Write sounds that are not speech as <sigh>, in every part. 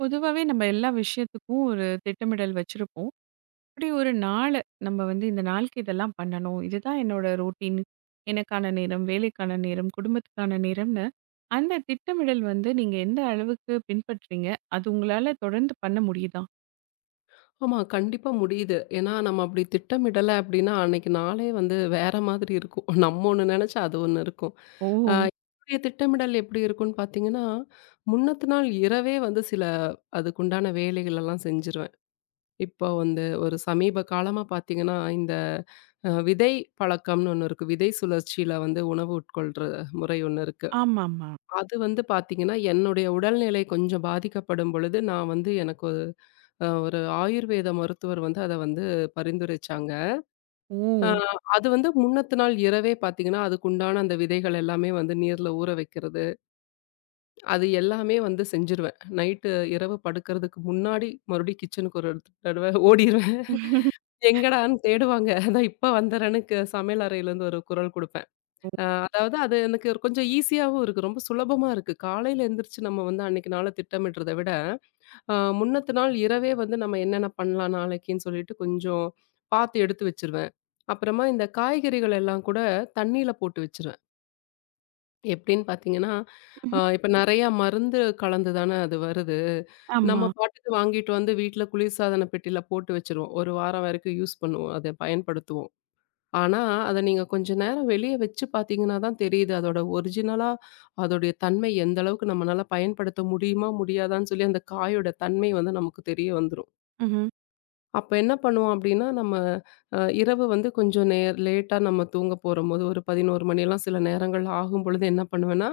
பொதுவாவே நம்ம எல்லா விஷயத்துக்கும் ஒரு திட்டமிடல் வச்சிருப்போம். அப்படி ஒரு நாள நம்ம வந்து இந்த நாளுக்கு இதெல்லாம் பண்ணணும். இதுதான் என்னோட ரொட்டீன். எனக்கான நேரம், வேலைக்கான நேரம், குடும்பத்துக்கான நேரம்னு அந்த திட்டமிடல் வந்து நீங்க எந்த அளவுக்கு பின்பற்றீங்க? அது உங்களால தொடர்ந்து பண்ண முடியுதா? ஆமா. கண்டிப்பா முடியுது. ஏன்னா நம்ம அப்படி திட்டமிடல அப்படின்னா, அன்னைக்கு நாளே வந்து வேற மாதிரி இருக்கும். நம்ம ஒண்ணு நெனச்சா அது ஒண்ணு இருக்கும். ஓ! அ என்னுடைய திட்டமிடல் எப்படி இருக்கும்னு பார்த்தீங்கன்னா, முன்னத்து நாள் இரவே வந்து சில அதுக்குண்டான வேலைகள் எல்லாம் செஞ்சுருவேன். இப்போ வந்து ஒரு சமீப காலமா பார்த்தீங்கன்னா, இந்த விதை பழக்கம்னு ஒண்ணு இருக்கு. விதை சுழற்சியில வந்து உணவு உட்கொள்ற முறை ஒண்ணு இருக்கு. ஆமாமா. அது வந்து பார்த்தீங்கன்னா, என்னுடைய உடல்நிலை கொஞ்சம் பாதிக்கப்படும் பொழுது, நான் வந்து எனக்கு ஒரு ஒரு ஆயுர்வேத மருத்துவர் வந்து அத வந்து பரிந்துரைச்சாங்க. அ ஓ! அது வந்து முன்னத்த நாள் இரவே பார்த்தீங்கன்னா, அதுக்குண்டான அந்த விதைகள் எல்லாமே வந்து நீர்ல ஊற வைக்கிறது. அது எல்லாமே வந்து செஞ்சுருவேன். நைட்டு இரவு படுக்கிறதுக்கு முன்னாடி மறுபடியும் கிச்சனுக்கு ஒரு தடவ ஓடிருவேன். <laughs> எங்கடான்னு தேடுவாங்க. அதான் இப்ப வந்துறேன்னு சமையல் அறையிலேருந்து ஒரு குரல் குடுப்பேன். அதாவது அது எனக்கு ஒரு கொஞ்சம் ஈஸியாவும் இருக்கு. ரொம்ப சுலபமா இருக்கு. காலையில எந்திரிச்சு நம்ம வந்து அன்னைக்கு நாள திட்டமிடுறத விட, அ முன்னத்த நாள் இரவே வந்து நம்ம என்னென்ன பண்ணலாம் நாளைக்குன்னு சொல்லிட்டு கொஞ்சம் பார்த்து எடுத்து வச்சுருவேன். அப்புறமா இந்த காய்கறிகள் எல்லாம் கூட தண்ணீல போட்டு வச்சுருவேன். எப்படின்னு பார்த்தீங்கன்னா, ம்ஹ்ம். இப்ப நெறையா மருந்து கலந்து தானே அது வருது. நம்ம ஆமா. பாட்டுக்கு வாங்கிட்டு வந்து வீட்ல குளிர்சாதன பெட்டியில போட்டு வச்சுருவோம். ஒரு வாரம் வரைக்கும் யூஸ் பண்ணுவோம். அத பயன்படுத்துவோம். ஆனா, அத நீங்க கொஞ்ச நேரம் வெளிய வச்சு பார்த்தீங்கன்னா தான் தெரியுது. அதோட ஒரிஜினலா அதோடைய தன்மை எந்த அளவுக்கு நம்மனால பயன்படுத்த முடியுமா? முடியாதான்னு சொல்லி அந்த காயோட தன்மை வந்து நமக்கு தெரிய வந்துரும். ம்ஹ்ம். அப்ப என்ன பண்ணுவோம் அப்படின்னா, நம்ம அ இரவு வந்து கொஞ்சம் லேட்டா நம்ம தூங்க போறம்போது, ஒரு 11 மணிலாம் சில நேரங்கள் ஆகும் பொழுது என்ன பண்ணுவேன்னா,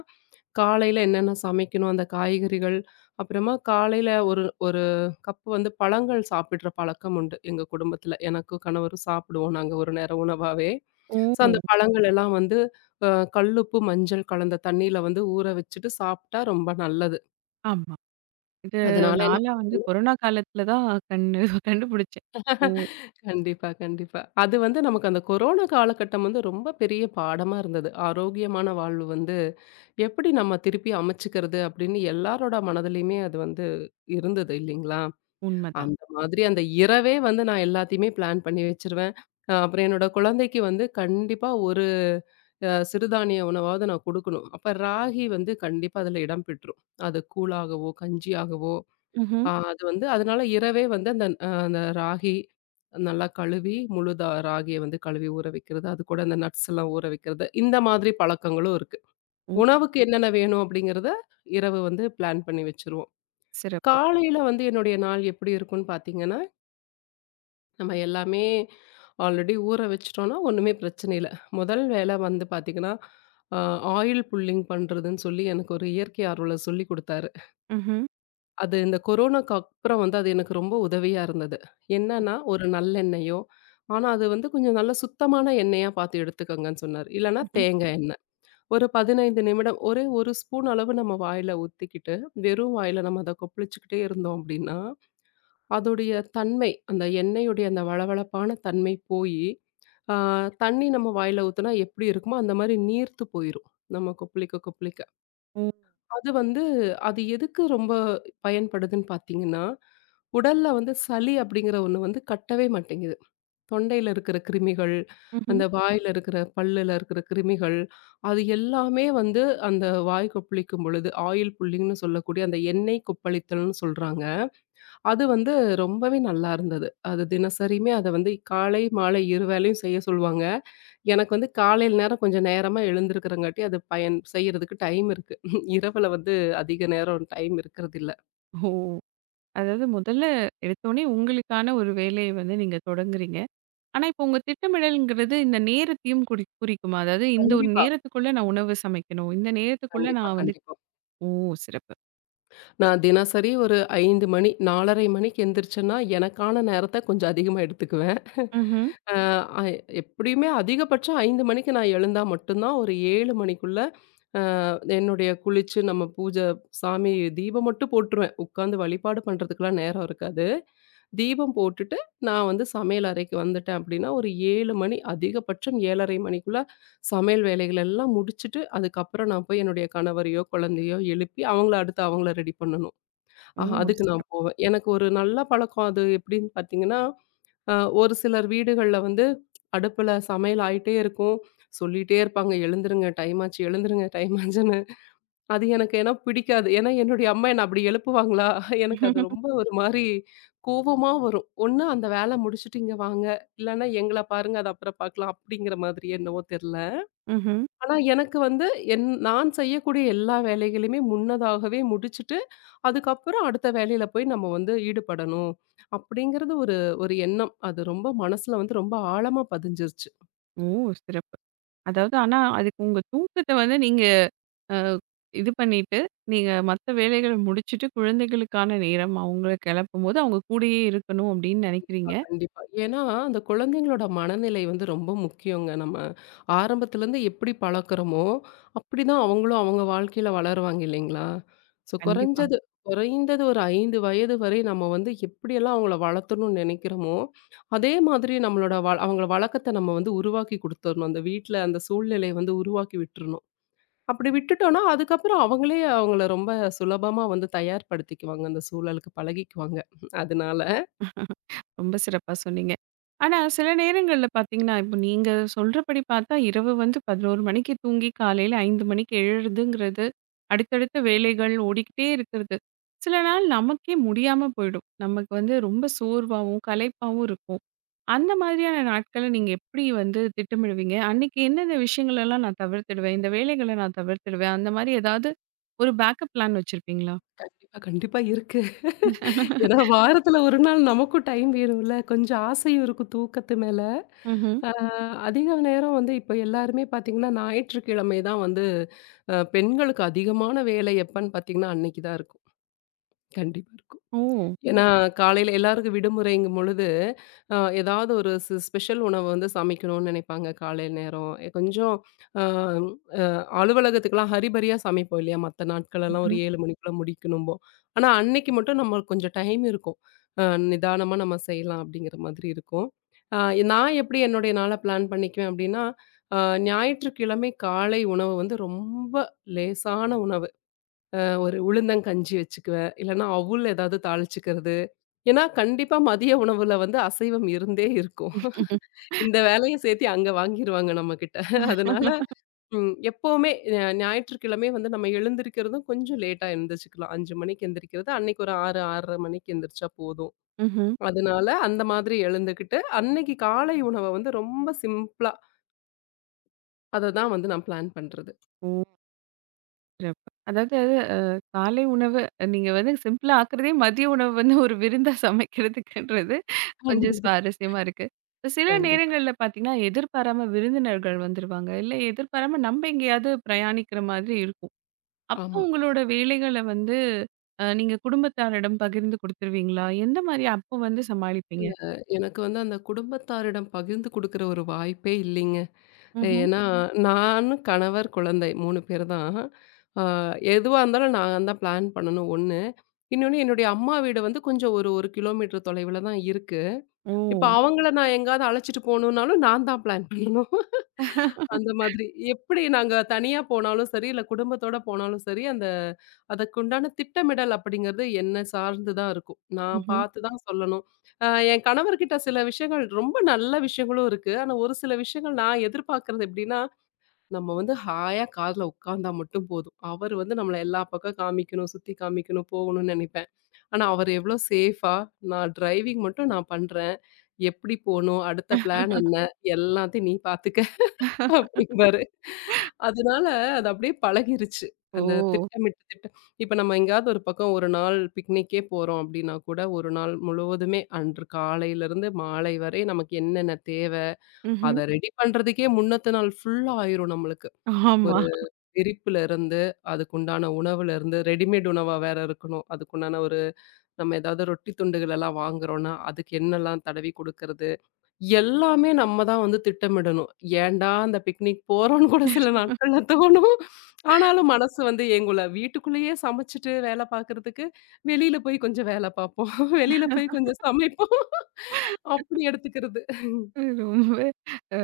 காலையில என்னென்ன சமைக்கணும், அந்த காய்கறிகள், அப்புறமா காலையில ஒரு ஒரு கப் வந்து பழங்கள் சாப்பிடுற பழக்கம் உண்டு எங்க குடும்பத்தில. எனக்கும் கணவரும் சாப்பிடுவோம் நாங்க ஒரு நேரம் உணவாவே. ஓ! ஸோ அந்த பழங்கள் எல்லாம் வந்து அ கல்லுப்பு, மஞ்சள் கலந்த தண்ணீல வந்து ஊற வச்சுட்டு சாப்பிட்டா ரொம்ப நல்லது. ஆமா. இது அதனால நான்லாம் வந்து கொரோனா காலத்துல தான் கண்டுபிடிச்சேன். ஓ! கண்டிப்பா, கண்டிப்பா. அது வந்து நமக்கு அந்த கொரோனா காலகட்டம் வந்து ரொம்ப பெரிய பாடமா இருந்தது. ஆரோக்கியமான வாழ்வு வந்து எப்படி நம்ம திருப்பி அமைச்சுக்கிறது அப்படின்னு எல்லாரோட மனதிலயுமே அது வந்து இருந்தது இல்லைங்களா? உண்மதான். அந்த மாதிரி அந்த இரவே வந்து நான் எல்லாத்தையுமே பிளான் பண்ணி வச்சுருவேன். அ அப்புறம் என்னோட குழந்தைக்கு வந்து கண்டிப்பா ஒரு அ சிறுதானிய உணவாவது நான் குடுக்கணும். அப்ப ராகி வந்து கண்டிப்பா அதில இடம் பெற்றும். அது கூழாகவோ, கஞ்சியாகவோ ம்ஹ்ம். ஆ அது வந்து அதனால இரவே வந்து அந்த அந்த ராகி நல்லா கழுவி முழுதா ராகிய வந்து கழுவி ஊற வைக்கிறது. அது கூட அந்த நட்ஸ் எல்லாம் ஊற வைக்கிறது. இந்த மாதிரி பழக்கங்களும் இருக்கு. ஓ! உணவுக்கு என்னென்ன வேணும் அப்படிங்கிறத இரவு வந்து பிளான் பண்ணி வச்சுருவோம். சிறப்பு. காலையில வந்து என்னுடைய நாள் எப்படி இருக்கும்னு பார்த்தீங்கன்னா, நம்ம எல்லாமே ஆல்ரெடி ஊற வச்சுட்டோம்னா ஒண்ணுமே பிரச்சனை இல்ல. முதல் வேலை வந்து பார்த்தீங்கன்னா, அ ஆயில் புல்லிங் பண்றதுன்னு சொல்லி எனக்கு ஒரு இயற்கை ஆர்வலர் சொல்லிக் குடுத்தாரு. ம்ஹ்ம். அது இந்த கொரோனாக்கு அப்புறம் வந்து அது எனக்கு ரொம்ப உதவியா இருந்தது. என்னன்னா, ஒரு நல்லெண்ணெயோ, ஆனா அது வந்து கொஞ்சம் நல்ல சுத்தமான எண்ணெயா பார்த்து எடுத்துக்கங்கன்னு சொன்னாரு. இல்லன்னா ம்ஹ்ம். தேங்காய் எண்ணெய். ஒரு 15 நிமிடம் ஒரே 1 ஸ்பூன் அளவு நம்ம வாயில ஊத்திக்கிட்டு, வெறும் வாயில நம்ம அத கொப்பளிச்சுக்கிட்டே இருந்தோம் அப்படின்னா, அதோடைய தன்மை, அந்த எண்ணெயுடைய அந்த வழவழப்பான தன்மை போயி, ஆ தண்ணி நம்ம வாயில ஊத்துனா எப்படி இருக்குமோ, அந்த மாரி நீர்த்து போயிரும். நம்ம கொப்பளிக்க கொப்பளிக்க ஓ! அது வந்து அது எதுக்கு ரொம்ப பயன்படுதுன்னு பார்த்தீங்கன்னா, உடல்ல வந்து சளி அப்படிங்கிற ஒண்ணு வந்து கட்டவே மாட்டேங்குது. தொண்டையில இருக்கிற கிருமிகள், ம்ஹ்ம். அந்த வாயில இருக்கிற பல்லுல இருக்கிற கிருமிகள், அது எல்லாமே வந்து அந்த வாய் கொப்பளிக்கும் பொழுது ஆயில் புல்லிங்ன்னு சொல்லக்கூடிய அந்த எண்ணெய் கொப்பளித்தல்னு சொல்றாங்க. அது வந்து ரொம்பவே நல்லா இருந்தது. அது தினசரிமே அத வந்து காலை, மாலை 2 வேளையும் செய்ய சொல்லுவாங்க. எனக்கு வந்து காலையில நேரம் கொஞ்சம் நேரமா எழுந்திருக்கிறங்காட்டி, அது பயன் செய்யறதுக்கு டைம் இருக்கு. இரவுல வந்து அதிக நேரம் டைம் இருக்கிறதில்ல. ஓ! அதாவது முதல்ல எடுத்தோனே உங்களுக்கான ஒரு வேலைய வந்து நீங்க தொடங்குறீங்க. ஆனா, இப்போ உங்க திட்டமிடல்ங்கிறது இந்த நேரத்தையும் குறிக்குமா? அதாவது இந்த ஒரு கண்டிப்பா, நேரத்துக்குள்ள நான் உணவு சமைக்கணும். இந்த நேரத்துக்குள்ள கண்டிப்பா, நான் வந்து கண்டிப்பா. ஓ! சிறப்பு. நான் தினசரி ஒரு 5 மணி, 4:30 மணிக்கு எந்திரிச்சேன்னா, எனக்கான நேரத்த கொஞ்சம் அதிகமா எடுத்துக்குவேன். ம்ஹ்ம். அ அ எப்படியுமே அதிகபட்சம் 5 மணிக்கு நான் எழுந்தா மட்டும் தான், ஒரு 7 மணிக்குள்ள என்னுடைய குளிச்சு, நம்ம பூஜை சாமி தீபம் மட்டும் போட்டுருவேன். உட்காந்து வழிபாடு பண்றதுக்கெல்லாம் நேரம் இருக்காது. தீபம் போட்டுட்டு நான் வந்து சமையல் அறைக்கு வந்துட்டேன் அப்படின்னா, ஒரு 7 மணி அதிகபட்சம் 7:30 மணிக்குள்ள சமையல் வேலைகள் எல்லாம் முடிச்சுட்டு, அதுக்கப்புறம் நான் போய் என்னுடைய கணவரையோ, குழந்தையோ எழுப்பி அவங்கள அடுத்து அவங்கள ரெடி பண்ணணும். ஓ! ஆஹ அதுக்கு சிறப்பு. நான் போவேன். எனக்கு ஒரு நல்ல பழக்கம் அது எப்படின்னு பார்த்தீங்கன்னா, அ ஒரு சிலர் வீடுகள்ல வந்து அடுப்புல சமையல் ஆயிட்டே இருக்கும். சொல்லிட்டே இருப்பாங்க, "எழுந்துருங்க டைம் ஆச்சு, எழுந்துருங்க டைம் ஆச்சுன்னு." அது எனக்கு ஏன்னா பிடிக்காது. ஏன்னா என்னுடைய அம்மா என்ன அப்படி எழுப்புவாங்களா? எனக்கு அது ரொம்ப ஒரு மாரி கோவமா வரும். ஒண்ணு அந்த வேல முடிச்சுட்டு இங்க வாங்க. இல்லன்னா எங்கள பாருங்க அது அப்புறம் பார்க்கலாம். அப்படிங்கிற மாதிரி என்னவோ தெரியல. ம்ஹ்ம். ஆனா எனக்கு வந்து நான் செய்யக்கூடிய எல்லா வேலைகளையுமே முன்னதாகவே முடிச்சுட்டு, அதுக்கப்புறம் அடுத்த வேலையில போய் நம்ம வந்து ஈடுபடணும். அப்படிங்கிறது ஒரு ஒரு எண்ணம். அது ரொம்ப மனசுல வந்து ரொம்ப ஆழமா பதிஞ்சிருச்சு. ஓ! சிறப்பு. அதாவது ஆனா, அதுக்கு உங்க தூக்கத்த வந்து நீங்க அ இது பண்ணிட்டு, நீங்க மத்த வேலைகள முடிச்சுட்டு குழந்தைகளுக்கான நேரம் அவங்கள கெளப்பும்போது அவங்க கூடயே இருக்கணும் அப்படின்னு கண்டிப்பா, நெனைக்கிறீங்க. கண்டிப்பா. ஏன்னா, அந்த குழந்தைங்களோட மனநிலை வந்து ரொம்ப முக்கியங்க. நம்ம ஆரம்பத்துலேருந்து எப்படி பழக்குறோமோ, அப்படிதான் அவங்களும் அவங்க வாழ்க்கையில வளருவாங்க இல்லைங்களா? ஸோ கண்டிப்பா. குறைந்தது ஒரு 5 வயது வரை நம்ம வந்து எப்படியெல்லாம் அவங்கள வளர்த்தணும்னு நினைக்கிறோமோ, அதே மாதிரி நம்மளோட அவங்கள வழக்கத்த நம்ம வந்து உருவாக்கி குடுத்துரணும். அந்த வீட்ல அந்த சூழ்நிலைய வந்து உருவாக்கி விட்டுறணும். அப்படி விட்டுட்டோம்னா, அதுக்கப்புறம் அவங்களே அவங்கள ரொம்ப சுலபமா வந்து தயார்படுத்திக்குவாங்க. அந்த சூழலுக்கு பழகிக்குவாங்க. அதனால. ரொம்ப சிறப்பா சொன்னீங்க. ஆனா, சில நேரங்கள்ல பார்த்தீங்கன்னா, இப்போ நீங்க சொல்றபடி பார்த்தா, இரவு வந்து 11 மணிக்கு தூங்கி காலையில 5 மணிக்கு எழுறதுங்கிறது, அடுத்தடுத்த வேலைகள் ஓடிக்கிட்டே இருக்கிறது. சில நாள் நமக்கே முடியாம போயிடும். நமக்கு வந்து ரொம்ப சோர்வாவும், களைப்பாவும் இருக்கும். அந்த மாதிரியான நாட்கள நீங்க எப்படி வந்து திட்டமிடுவீங்க? அன்னைக்கு என்னென்ன விஷயங்களெல்லாம் நான் தவிர்த்துடுவேன்? இந்த வேலைகள நான் தவிர்த்துடுவேன். அந்த மாரி ஏதாவது ஒரு பேக்கப் பிளான் வச்சிருப்பீங்களா? கண்டிப்பா, கண்டிப்பா இருக்கு. ஏன்னா வாரத்துல ஒரு நாள் நமக்கும் டைம் வேணும்ல. கொஞ்சம் ஆசையும் இருக்கும் தூக்கத்து மேல. ம்ஹ்ம். அ அதிக நேரம் வந்து இப்ப எல்லாருமே பார்த்தீங்கன்னா, ஞாயிற்றுக்கிழமை தான் வந்து அ பெண்களுக்கு அதிகமான வேலை எப்பன்னு பார்த்தீங்கன்னா, அன்னைக்கு தான் இருக்கும். கண்டிப்பா இருக்கும். ஓ! ஏன்னா, காலையில எல்லாருக்கும் விடுமுறைங்கும் பொழுது, அ ஏதாவது ஒரு ஸ்பெஷல் உணவு வந்து சமைக்கணும்னு நினைப்பாங்க காலை நேரம். கொஞ்சம் அ அ அலுவலகத்துக்கெல்லாம் ஹரிபரியா சமைப்போம் இல்லையா? மத்த நாட்களெல்லாம் ஒரு ம்ஹ்ம். 7 மணிக்குள்ள முடிக்கணும்போம். ஆனா, அன்னைக்கு மட்டும் நம்மளுக்கு கொஞ்சம் டைம் இருக்கும். அ நிதானமா நம்ம செய்யலாம் அப்படிங்கிற மாதிரி இருக்கும். அ நான் எப்படி என்னுடைய நாள பிளான் பண்ணிக்குவேன் அப்படின்னா, அ ஞாயிற்றுக்கிழமை காலை உணவு வந்து ரொம்ப லேசான உணவு. ஒரு உளுந்தங்கஞ்சி வச்சுக்குவேன். இல்லன்னா, அவுல் ஏதாவது தாளிச்சுக்கிறது. ஏன்னா, கண்டிப்பா மதிய உணவுல வந்து அசைவம் இருந்தே இருக்கும். இந்த வேலைய சேர்த்தி அங்க வாங்கிருவாங்க நம்மகிட்ட. அதனால எப்பவுமே அ ஞாயிற்றுக்கிழமை வந்து நம்ம எழுந்திரிக்கிறதும் கொஞ்சம் லேட்டா எழுந்திரிச்சுக்கலாம். 5 மணிக்கு எந்திரிக்கிறது. அன்னைக்கு ஒரு 6, 6:30 மணிக்கு எந்திரிச்சா போதும். ம்ஹ்ம். அதனால அந்த மாதிரி எழுந்துக்கிட்டு, அன்னைக்கு காலை உணவ வந்து ரொம்ப சிம்பிளா அத தான் வந்து நான் பிளான் பண்றது. ஓ! சிறப்பு. அதாவது அ காலை உணவு நீங்க வந்து சிம்பிளா ஆக்குறதே மதிய உணவு வந்து ஒரு விருந்தா சமைக்கிறதுக்குன்றது கொஞ்சம் கண்டிப்பா, சுவாரஸ்யமா இருக்கு. இப்ப சில கண்டிப்பா. நேரங்கள்ல பார்த்தீங்கன்னா, எதிர்பாராம விருந்தினர்கள் வந்துருவாங்க. இல்ல எதிர்பாராம நம்ம எங்கேயாவது பிரயாணிக்கிற மாதிரி இருக்கும். அப்போ ஆமா. உங்களோட வேலைகள வந்து நீங்க குடும்பத்தாரிடம் பகிர்ந்து குடுத்துருவீங்களா? எந்த மாரி அப்போ வந்து சமாளிப்பீங்க? இல்ல, எனக்கு வந்து அந்த குடும்பத்தாரிடம் பகிர்ந்து குடுக்குற ஒரு வாய்ப்பே இல்லைங்க. ம்ஹ்ம். ஏன்னா, ம். நானு, கணவர், குழந்தை 3 பேர் தான். ஆ எதுவா இருந்தாலும் நான் தான் பிளான் பண்ணணும் 1. இன்னொன்னு என்னுடைய அம்மா வீடு வந்து கொஞ்சம் ஒரு 1 கிலோமீட்டர் தொலைவுல தான் இருக்கு. ஓ! இப்ப அவங்கள நான் எங்கயாவது அழைச்சிட்டு போணும்னாலும் நான் தான் பிளான் பண்ணணும். அந்த மாதிரி. எப்படி நாங்க தனியா போனாலும் சரி, இல்ல குடும்பத்தோட போனாலும் சரி, அந்த அதற்குண்டான திட்டமிடல் அப்படிங்கிறது என்ன சார்ந்து தான் இருக்கும். நான் ம்ஹ்ம். பார்த்து தான் சொல்லணும். அ என் கணவர்கிட்ட சில விஷயங்கள் ரொம்ப நல்ல விஷயங்களும் இருக்கு. ஆனா ஒரு சில விஷயங்கள் நான் எதிர்பார்க்கிறது எப்படின்னா, நம்ம வந்து ஹாயா கார்ல உட்கார்ந்தா மட்டும் போதும். அவர் வந்து நம்மள எல்லா பக்கம் காமிக்கணும், சுத்தி காமிக்கணும், போகணும்னு நினைப்பாரு. ஆனா, அவரு எவ்ளோ சேஃபா, "நான் டிரைவிங் மட்டும் பண்றேன். எப்படி போணும்? அடுத்த பிளான் என்ன? எல்லாத்தையும் நீ பார்த்துக்க" <laughs> அப்படிம்பாரு. அதனால அது அப்படியே பழகிருச்சு. ஓ! அந்த திட்டமிட்டு திட்ட இப்ப நம்ம எங்கேயாவது ஒரு பக்கம் 1 நாள் பிக்னிக்கே போறோம் அப்படின்னா கூட, 1 நாள் முழுவதுமே அன்று காலையிலருந்து மாலை வரை நமக்கு என்னென்ன தேவை, ம்ஹ்ம். அத ரெடி பண்றதுக்கே முன்னத்த நாள் ஃபுல்லா ஆயிரும் நம்மளுக்கு. ஆமா. ஒரு விரிப்புலருந்து, அதுக்குண்டான உணவுலருந்து, ரெடிமேட் உணவா வேற இருக்கணும். அதுக்குண்டான ஒரு நம்ம ஏதாவது ரொட்டி துண்டுகள் எல்லாம் வாங்குறோம்னா, அதுக்கு என்னலாம் தடவி குடுக்கறது? எல்லாமே நம்ம தான் வந்து திட்டமிடணும். ஏன்டா அந்த பிக்னிக் போறோம்ன்னு கூட சில நாட்கள்ல தோணும். ஆனாலும் மனசு வந்து ஏங்கும்ல. வீட்டுக்குள்ளேயே சமைச்சுட்டு வேல பார்க்கறதுக்கு, வெளியில போய் கொஞ்சம் வேல பார்ப்போம். வெளியில போய் கொஞ்சம் சமைப்போம். அப்படி எடுத்துக்கிறது. ரொம்ப அ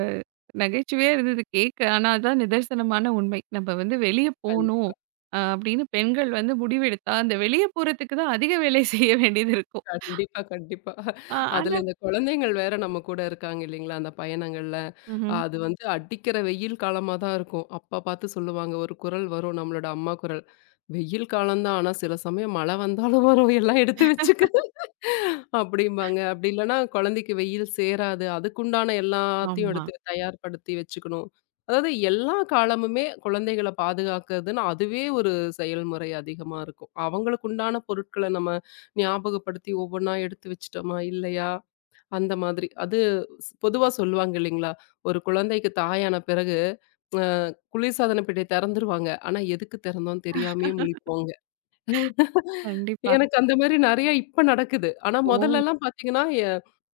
நகைச்சுவையா இருந்தது கேட்க. ஆனா, அதான் நிதர்சனமான உண்மை. நம்ம வந்து வெளிய போணும் கண்டிப்பா, அப்படின்னு பெண்கள் வந்து முடிவெடுத்தா, அந்த வெளிய போறதுக்கு தான் அதிக வேலை <laughs> செய்ய வேண்டியது இருக்கும். கண்டிப்பா, கண்டிப்பா. அ அதுல ஆனா இந்த குழந்தைங்கள் வேற நம்ம கூட இருக்காங்க இல்லைங்களா? அந்த பயணங்கள்ல. ம்ஹ்ம். அது வந்து அடிக்கிற வெயில் காலமா தான் இருக்கும். அப்ப பார்த்து சொல்லுவாங்க. ஒரு குரல் வரும் நம்மளோட அம்மா குரல். "வெயில் காலம் தான். ஆனா சில சமயம் மழை வந்தாலும் வரும். எல்லாம் எடுத்து வச்சுக்க" அப்படிம்பாங்க. அப்படி இல்லன்னா குழந்தைக்கு வெயில் சேராது. அதுக்குண்டான எல்லாத்தையும் ஆமா. எடுத்து தயார்படுத்தி வச்சுக்கணும். அதாவது எல்லா காலமுமே குழந்தைகள பாதுகாக்கிறதுன்னு அதுவே ஒரு செயல்முறை அதிகமா இருக்கும். அவங்களுக்கு உண்டான பொருட்கள நம்ம ஞாபகப்படுத்தி ஒவ்வொன்னா எடுத்து வச்சுட்டோமா? இல்லையா? அந்த மாதிரி. அது பொதுவா சொல்லுவாங்க இல்லைங்களா? ஒரு குழந்தைக்கு தாயான பிறகு, அ குளிர்சாதன பெட்டிய தெறந்துருவாங்க. ஆனா, எதுக்கு தெறந்தோம்னு தெரியாமயே முழிப்போங்க. கண்டிப்பா. எனக்கு அந்த மாரி நெறைய இப்ப நடக்குது. ஆனா, ஓ! மொதல்லலாம் பாத்தீங்கன்னா,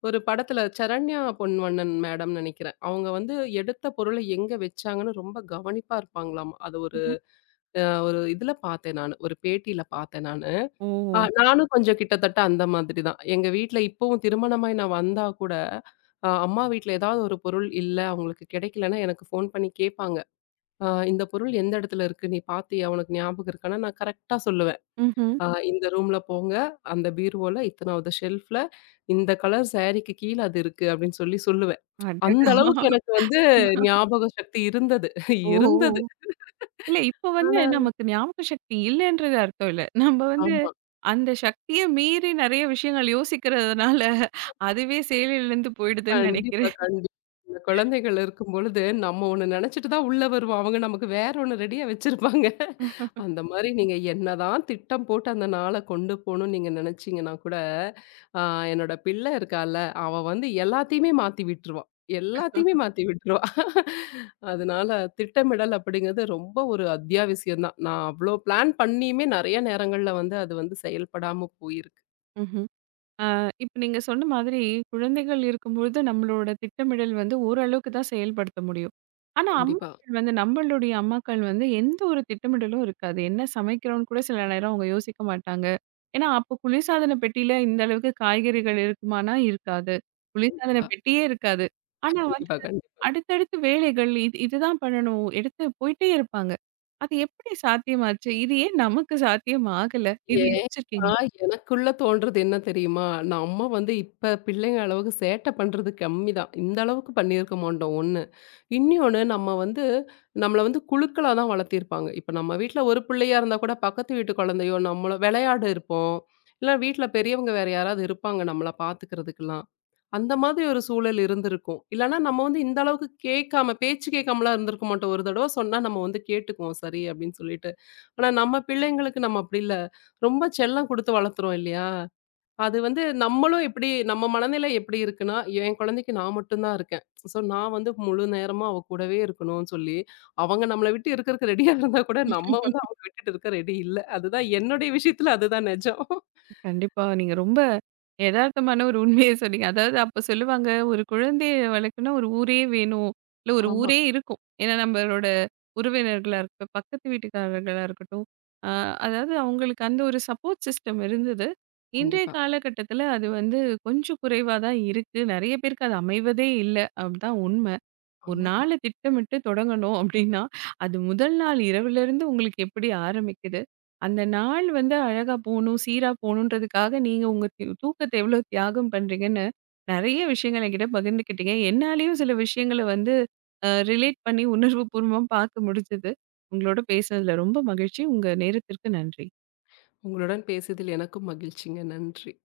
ஒரு படத்துல சரண்யா பொன்வண்ணன் மேடம் நெனைக்கிறேன். அவங்க வந்து எடுத்த பொருள எங்க வச்சாங்கன்னு ரொம்ப கவனிப்பா இருப்பாங்களாம். அது ஒரு ம்ஹ்ம். ஒரு இதுல பாத்தேன் நானு. ஒரு பேட்டியில பாத்தேன் நானு. அ ஓ! நானும் கொஞ்சம் கிட்டத்தட்ட அந்த மாதிரி தான். எங்க வீட்ல இப்பவும் திருமணமாயி நான் வந்தா கூட, அ அம்மா வீட்ல ஏதாவது ஒரு பொருள் இல்ல, அவங்களுக்கு கிடைக்கலன்னா எனக்கு ஃபோன் பண்ணி கேட்பாங்க. அ "இந்த பொருள் எந்த இடத்துல இருக்கு? நீ பார்த்தியா? உனக்கு ஞாபகம் இருக்கான்னா?" நான் கரெக்ட்டா சொல்லுவேன். ம்ஹ்ம். "அ "இந்த ரூம்ல போங்க, அந்த பீரோல இத்தனாவது ஷெல்ஃப்ல இந்த கலர் சாரீக்கு கீழ அது இருக்கு." அப்படின்னு சொல்லுவேன். அந்த அளவுக்கு அடடா! எனக்கு வந்து ஞாபக சக்தி இருந்தது. <laughs> ஓ! இருந்தது. இல்ல இப்ப வந்து ஆனா நமக்கு ஞாபக சக்தி இல்லன்றது அர்த்தம் இல்ல. நம்ம வந்து ஆமா. அந்த சக்திய மீறி நெறைய விஷயங்கள் யோசிக்கிறதுனால, அதுவே செயலிழந்து போயிடுதுன்னு கண்டிப்பா, நெனைக்கிறேன். கண்டிப்பா. இந்த குழந்தைகள் இருக்கும்பொழுது, நம்ம ஒண்ணு நெனச்சுட்டு தான் உள்ள வருவோம். அவங்க நமக்கு வேற ஒண்ணு ரெடியா வச்சிருப்பாங்க. அந்த மாரி நீங்க என்னதான் திட்டம் போட்டு அந்த நாள கொண்டு போணும்னு நீங்க நெனச்சீங்கன்னா கூட, ஆ என்னோட பிள்ளை இருக்கால்ல, அவ வந்து எல்லாத்தையுமே மாத்தி விட்டுருவா. அதனால திட்டமிடல் அப்படிங்கிறது ரொம்ப ஒரு அத்தியாவசியம் தான். நான் அவ்ளோ பிளான் பண்ணியுமே நெறைய நேரங்கள்ல வந்து அது வந்து செயல்படாம போயிருக்கு. ம்ஹ்ம். ஆ, இப்ப நீங்க சொன்ன மாதிரி குழந்தைகள் இருக்கும்பொழுது நம்மளோட திட்டமிடல் வந்து ஓரளவுக்கு தான் செயல்படுத்த முடியும். ஆனா, கண்டிப்பா, அம்மாக்கள் வந்து நம்மளுடைய அம்மாக்கள் வந்து எந்த ஒரு திட்டமிடலும் இருக்காது. என்ன சமைக்கிறோம்னு கூட சில நேரம் அவங்க யோசிக்க மாட்டாங்க. ஏன்னா, அப்போ குளிர்சாதன பெட்டியில இந்த அளவுக்கு காய்கறிகள் இருக்குமானா இருக்காது. குளிர்சாதன கண்டிப்பா, பெட்டியே இருக்காது. ஆனா வந்து கண்டிப்பா, கண்டிப்பா. அடுத்தடுத்து வேலைகள் இது இதுதான் பண்ணணும் எடுத்து போயிட்டே இருப்பாங்க. அது எப்படி சாத்தியமாச்சு? இது ஏன் நமக்கு சாத்தியம் ஆகல? இது ஏன்னா, யோசிச்சிருக்கீங்களா? எனக்குள்ள தோன்றது என்ன தெரியுமா? நம்ம வந்து இப்ப பிள்ளைங்க அளவுக்கு சேட்டை பண்றது கம்மி தான். இந்த அளவுக்கு பண்ணியிருக்க மாட்டோம் ஒண்ணு. இன்னியொன்னு நம்மள வந்து குழுக்களா தான் வளர்த்திருப்பாங்க. இப்ப நம்ம வீட்ல ஒரு பிள்ளையா இருந்தா கூட பக்கத்து வீட்டு குழந்தையோ நம்மளோ விளையாட இருப்போம். இல்ல வீட்ல பெரியவங்க வேற யாராவது இருப்பாங்க நம்மள பார்த்துக்கிறதுக்கெல்லாம். அந்த மாதிரி ஒரு சூழல் இருந்திருக்கும். இல்லன்னா நம்ம வந்து இந்த அளவுக்கு கேட்காம, பேச்சு கேட்காமலாம் இருந்திருக்க மாட்டோம். ஒரு தடவ சொன்னா நம்ம வந்து கேட்டுக்குவோம். சரி அப்படின்னு சொல்லிட்டு. ஆனா நம்ம பிள்ளைங்களுக்கு நம்ம அப்படி இல்ல. ரொம்ப செல்லம் குடுத்து வளர்த்துறோம் இல்லையா? அது வந்து நம்மளும் எப்படி நம்ம மனநிலை இருக்குன்னா, என் குழந்தைக்கு நான் மட்டும் தான் இருக்கேன். ஸோ நான் வந்து முழு நேரமா அவ கூடவே இருக்கணும்னு சொல்லி, அவங்க நம்மள விட்டு இருக்கறக்கு ரெடியா இருந்தா கூட நம்ம வந்து அவங்கள விட்டுட்டு இருக்க ரெடி இல்ல. அதுதான் என்னுடைய விஷயத்துல நெஜம். கண்டிப்பா. நீங்க ரொம்ப எதார்த்தமான ஒரு உண்மைய சொன்னீங்க. அதாவது அப்ப சொல்லுவாங்க, "ஒரு குழந்தைய வளர்க்கணும்னா ஒரு ஊரே வேணும். இல்ல ஒரு ஆமா. ஊரே இருக்கும்." ஏன்னா நம்மளோட உறவினர்களா இருக்கட்டும், பக்கத்து வீட்டுக்காரர்களா இருக்கட்டும், அ அதாவது அவங்களுக்கு அந்த ஒரு சப்போர்ட் சிஸ்டம் இருந்தது. இன்றைய கண்டிப்பா. காலகட்டத்தில அது வந்து கொஞ்சம் குறைவா தான் இருக்கு. நெறைய பேருக்கு அது அமைவதே இல்ல. அப்டிதான் உண்ம. ஒரு ஆமா. நாள திட்டமிட்டு தொடங்கணும் அப்படின்னா, அது முதல் நாள் இரவிலிருந்து உங்களுக்கு எப்படி ஆரம்பிக்குது? அந்த நாள் வந்து அழகா போணும், சீரா போணுன்றதுக்காக நீங்க உங்க தூக்கத்த எவ்வளோ தியாகம் பண்றீங்கன்னு, நெறைய விஷயங்கள் என்கிட்ட பகிர்ந்துக்கிட்டீங்க. என்னாலயும் சில விஷயங்கள வந்து ரிலேட் பண்ணி உணர்வுபூர்வமா பார்க்க முடிஞ்சது. உங்களோட பேசினதுல ரொம்ப மகிழ்ச்சி. உங்க நேரத்திற்கு நன்றி. உங்களுடன் பேசியதில் எனக்கும் மகிழ்ச்சிங்க. நன்றி.